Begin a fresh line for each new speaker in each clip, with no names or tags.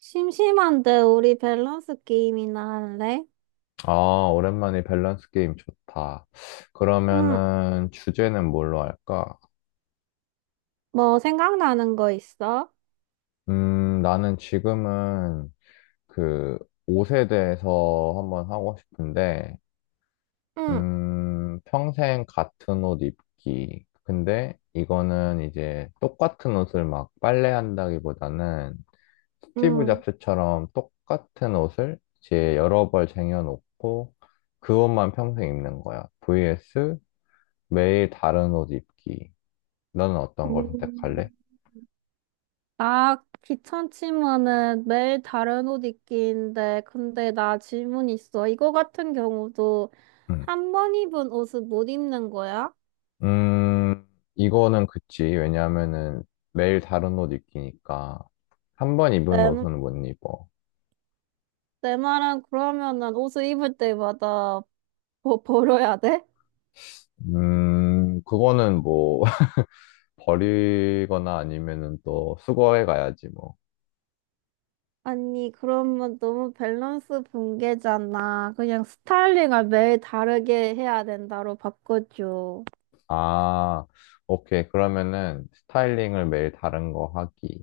심심한데 우리 밸런스 게임이나 할래?
아, 오랜만에 밸런스 게임 좋다.
응.
그러면은 주제는 뭘로 할까?
뭐 생각나는 거 있어?
나는 지금은 그 옷에 대해서 한번 하고 싶은데,
응.
평생 같은 옷 입기. 근데 이거는 이제 똑같은 옷을 막 빨래한다기보다는 스티브
응.
잡스처럼 똑같은 옷을 이제 여러 벌 쟁여놓고 그 옷만 평생 입는 거야. vs 매일 다른 옷 입기. 너는 어떤 걸 선택할래?
음, 나 귀찮지만은 매일 다른 옷 입기인데 근데 나 질문 있어. 이거 같은 경우도
음.
한 번 입은 옷을 못 입는 거야?
음, 이거는 그치. 왜냐하면은 매일 다른 옷 입기니까 한 번 입은
내,
옷은 못 입어.
내 말은 그러면은 옷을 입을 때마다 벌어야 돼?
그거는 뭐 버리거나 아니면은 또 수거해 가야지 뭐.
아니, 그러면 너무 밸런스 붕괴잖아. 그냥 스타일링을 매일 다르게 해야 된다로 바꿔줘.
아, 오케이. 그러면은 스타일링을 매일 다른 거 하기.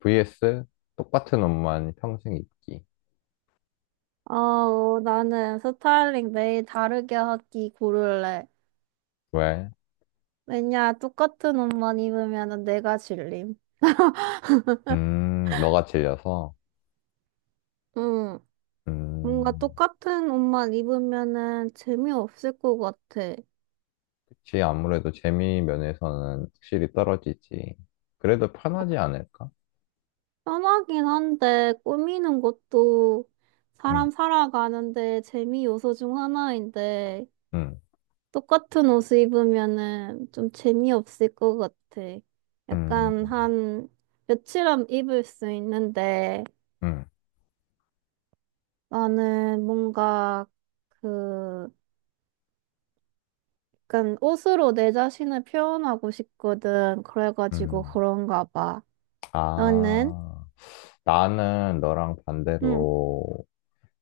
vs 똑같은 옷만 평생 입기.
어, 나는 스타일링 매일 다르게 하기 고를래.
왜?
왜냐, 똑같은 옷만 입으면 내가 질림.
너가 질려서.
응, 뭔가
음.
똑같은 옷만 입으면은 재미없을 것 같아.
그치, 아무래도 재미 면에서는 확실히 떨어지지. 그래도 편하지 않을까?
편하긴 한데 꾸미는 것도
응,
사람 살아가는데 재미 요소 중 하나인데
응,
똑같은 옷을 입으면은 좀 재미없을 것 같아.
응,
약간 한 며칠 안 입을 수 있는데
응,
나는 뭔가 그 약간 옷으로 내 자신을 표현하고 싶거든. 그래가지고
응.
그런가 봐. 너는?
아, 나는 너랑
응.
반대로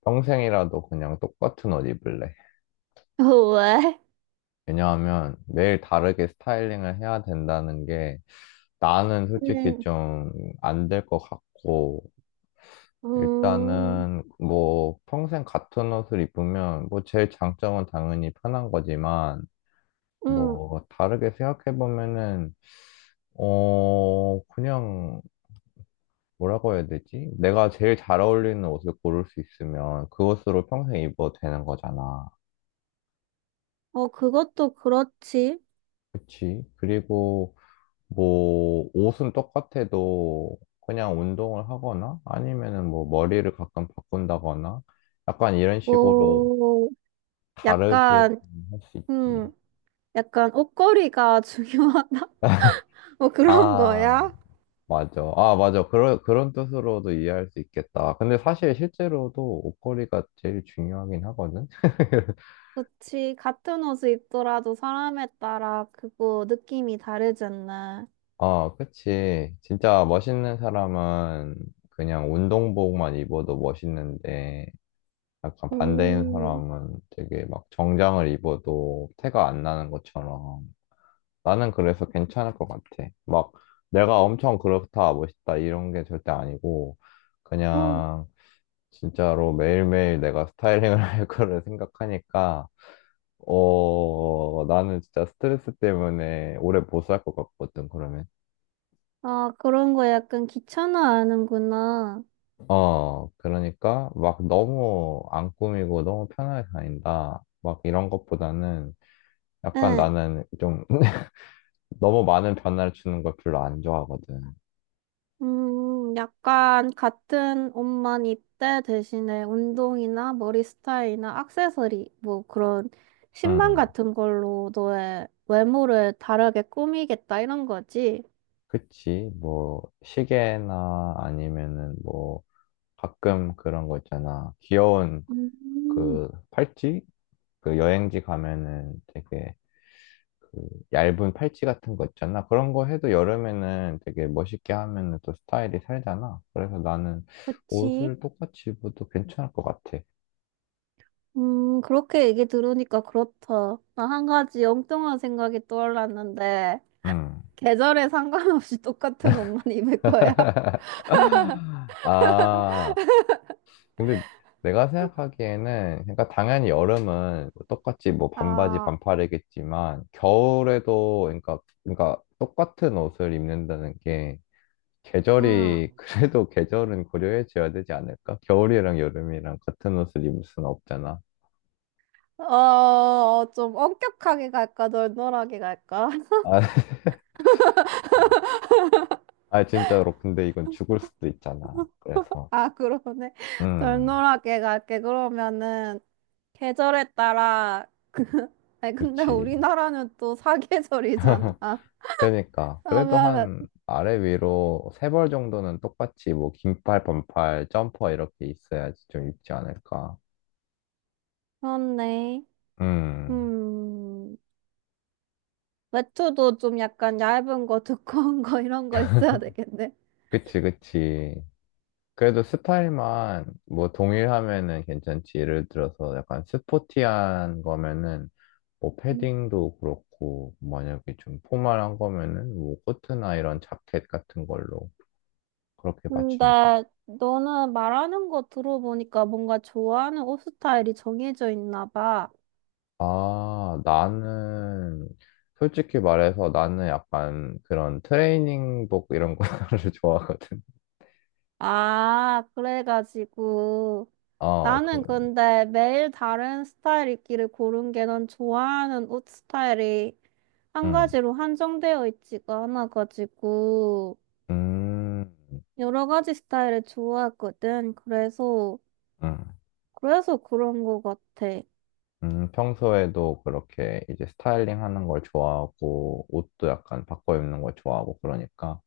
평생이라도 그냥 똑같은 옷 입을래.
왜?
왜냐하면 매일 다르게 스타일링을 해야 된다는 게 나는 솔직히
응.
좀 안 될 것 같고,
음,
일단은 뭐 평생 같은 옷을 입으면 뭐 제일 장점은 당연히 편한 거지만,
응.
뭐, 다르게 생각해보면은, 그냥, 뭐라고 해야 되지? 내가 제일 잘 어울리는 옷을 고를 수 있으면 그것으로 평생 입어도 되는 거잖아.
어, 그것도 그렇지.
그치? 그리고, 뭐, 옷은 똑같아도 그냥 운동을 하거나 아니면은 뭐, 머리를 가끔 바꾼다거나 약간 이런 식으로
오,
다르게
약간,
할 수 있지.
음, 약간 옷걸이가 중요하다. 어, 그런
아.
거야?
맞아. 아, 맞아. 그런 뜻으로도 이해할 수 있겠다. 근데 사실 실제로도 옷걸이가 제일 중요하긴 하거든?
그치. 같은 옷을 입더라도 사람에 따라 그거 느낌이 다르잖아.
아, 그치. 진짜 멋있는 사람은 그냥 운동복만 입어도 멋있는데, 약간 반대인
음,
사람은 되게 막 정장을 입어도 태가 안 나는 것처럼. 나는 그래서 괜찮을 것 같아. 막 내가 엄청 그렇다, 멋있다, 이런 게 절대 아니고,
음.
그냥 진짜로 매일매일 내가 스타일링을 할 거를 생각하니까, 어, 나는 진짜 스트레스 때문에 오래 못 살 것 같거든, 그러면.
아, 그런 거 약간 귀찮아하는구나.
어, 그러니까 막 너무 안 꾸미고 너무 편하게 다닌다. 막 이런 것보다는 약간
응.
나는 좀 너무 많은 변화를 주는 걸 별로 안 좋아하거든.
약간 같은 옷만 입되 대신에 운동이나 머리 스타일이나 액세서리, 뭐 그런 신발
응,
같은 걸로 너의 외모를 다르게 꾸미겠다 이런 거지.
그치. 뭐, 시계나 아니면은 뭐, 가끔 그런 거 있잖아. 귀여운
음,
그 팔찌? 그 여행지 가면은 되게 그 얇은 팔찌 같은 거 있잖아. 그런 거 해도 여름에는 되게 멋있게 하면은 또 스타일이 살잖아. 그래서 나는
그치.
옷을 똑같이 입어도 괜찮을 것 같아.
그렇게 얘기 들으니까 그렇다. 나 한 가지 엉뚱한 생각이 떠올랐는데,
음.
계절에 상관없이 똑같은 옷만 입을 거야?
아, 근데 내가 생각하기에는, 그러니까 당연히 여름은 뭐 똑같이 뭐 반바지
아,
반팔이겠지만, 겨울에도, 그러니까 똑같은 옷을 입는다는 게
음.
계절이, 그래도 계절은 고려해줘야 되지 않을까? 겨울이랑 여름이랑 같은 옷을 입을 수는 없잖아.
어, 좀 엄격하게 갈까, 널널하게 갈까?
아, 아, 진짜로. 근데 이건 죽을 수도 있잖아. 그래서,
아, 그러네.
음,
널널하게 갈게. 그러면은, 계절에 따라, 아니, 근데
그렇지.
우리나라는 또 사계절이잖아.
그러니까 그래도
그러면은,
한 아래 위로 세벌 정도는 똑같이 뭐 긴팔, 반팔, 점퍼 이렇게 있어야지 좀 입지 않을까.
그렇네.
음,
음. 외투도 좀 약간 얇은 거, 두꺼운 거, 이런 거 있어야 되겠네.
그치, 그치. 그래도 스타일만 뭐 동일하면은 괜찮지. 예를 들어서 약간 스포티한 거면은 뭐
음.
패딩도 그렇고 만약에 좀 포멀한 거면은 뭐 코트나 이런 자켓 같은 걸로 그렇게 맞추면,
근데 너는 말하는 거 들어보니까 뭔가 좋아하는 옷 스타일이 정해져 있나 봐.
아, 나는 솔직히 말해서 나는 약간 그런 트레이닝복 이런 거를 좋아하거든.
아, 그래가지고.
아 그
나는 근데 매일 다른 스타일 입기를 고른 게 난 좋아하는 옷 스타일이 한
음
가지로 한정되어 있지가 않아가지고
음
여러 가지 스타일을 좋아하거든. 그래서,
음
그래서 그런 것 같아.
평소에도 그렇게 이제 스타일링 하는 걸 좋아하고 옷도 약간 바꿔 입는 걸 좋아하고 그러니까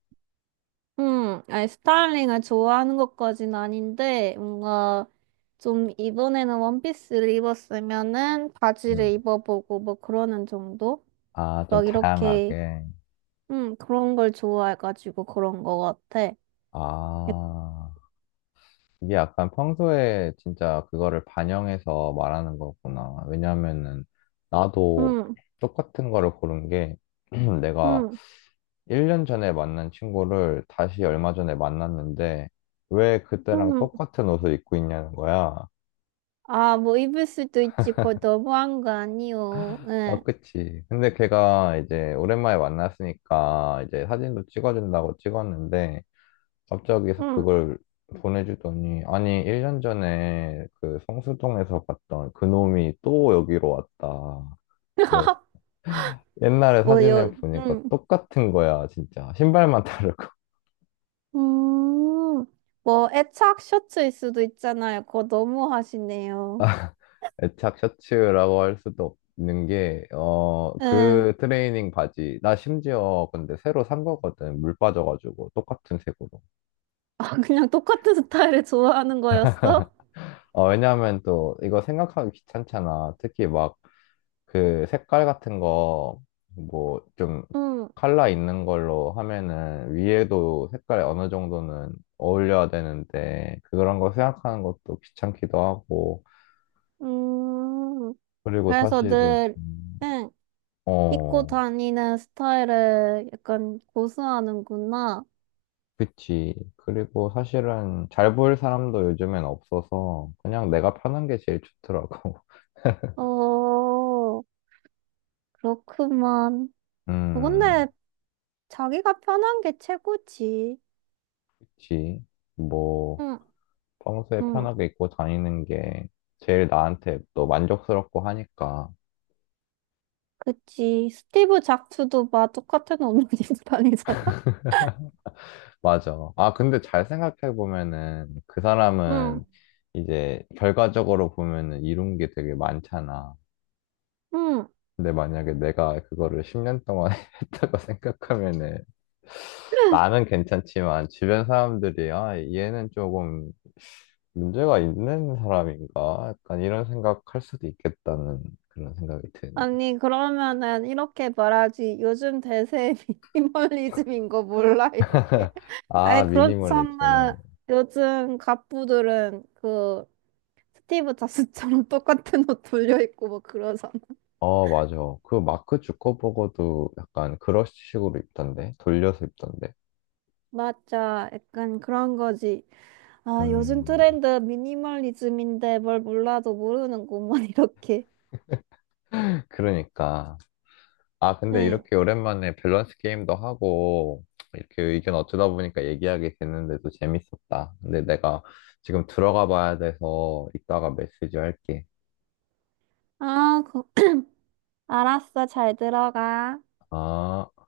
아니, 스타일링을 좋아하는 것까진 아닌데, 뭔가 좀 이번에는 원피스를 입었으면은
음.
바지를 입어보고 뭐 그러는 정도?
아, 좀
막 이렇게,
다양하게.
그런 걸 좋아해가지고 그런 거 같아.
아,
약-
이게 약간 평소에 진짜 그거를 반영해서 말하는 거구나. 왜냐면은 나도
음,
똑같은 거를 고른 게 내가
음,
1년 전에 만난 친구를 다시 얼마 전에 만났는데 왜 그때랑
음.
똑같은 옷을 입고 있냐는 거야.
아, 뭐 입을 수도 있지. 그거 너무한 거 아니요.
아,
예,
그치. 근데 걔가 이제 오랜만에 만났으니까 이제 사진도 찍어준다고 찍었는데 갑자기
음.
그걸 보내주더니, 아니, 1년 전에 그 성수동에서 봤던 그놈이 또 여기로 왔다. 그래서 옛날에
뭐요,
사진을 보니까 똑같은 거야, 진짜. 신발만 다르고.
음, 뭐 애착 셔츠일 수도 있잖아요. 그거 너무 하시네요.
애착 셔츠라고 할 수도 없는 게,
응.
그 트레이닝 바지. 나 심지어 근데 새로 산 거거든. 물 빠져가지고. 똑같은 색으로.
아, 그냥 똑같은 스타일을 좋아하는 거였어?
어, 왜냐하면 또 이거 생각하기 귀찮잖아. 특히 막 그 색깔 같은 거 뭐 좀
응,
컬러 있는 걸로 하면은 위에도 색깔이 어느 정도는 어울려야 되는데 그런 거 생각하는 것도 귀찮기도 하고
음,
그리고
그래서
사실은
늘, 응, 입고
어
다니는 스타일을 약간 고수하는구나.
그치, 그리고 사실은 잘 보일 사람도 요즘엔 없어서 그냥 내가 편한 게 제일 좋더라고.
어, 그렇구만. 어,
음,
근데 자기가 편한 게 최고지.
그치. 뭐
응,
평소에
응,
편하게 입고 다니는 게 제일 나한테 또 만족스럽고 하니까.
그치. 스티브 잡스도 막 똑같은 옷만 입고 다니잖아.
맞아. 아, 근데 잘 생각해보면은 그
응,
사람은 이제 결과적으로 보면은 이룬 게 되게 많잖아.
응.
근데 만약에 내가 그거를 10년 동안 했다고 생각하면은 나는 괜찮지만 주변 사람들이 아, 얘는 조금 문제가 있는 사람인가? 약간 이런 생각할 수도 있겠다는 그런 생각이 드네.
아니, 그러면은 이렇게 말하지. 요즘 대세 미니멀리즘인 거 몰라, 이렇게.
아,
아니, 그렇잖아.
미니멀리즘.
요즘 갑부들은 그 스티브 잡스처럼 똑같은 옷 돌려입고 뭐 그러잖아.
어, 맞아. 그 마크 주커버거도 약간 그런 식으로 입던데. 돌려서 입던데.
맞아. 약간 그런 거지. 아, 요즘
음,
트렌드 미니멀리즘인데 뭘 몰라도 모르는구먼, 이렇게.
그러니까. 아, 근데
응.
이렇게 오랜만에 밸런스 게임도 하고, 이렇게 의견 어쩌다 보니까 얘기하게 됐는데도 재밌었다. 근데 내가 지금 들어가 봐야 돼서 이따가 메시지 할게.
아, 그- 알았어. 잘 들어가.
아.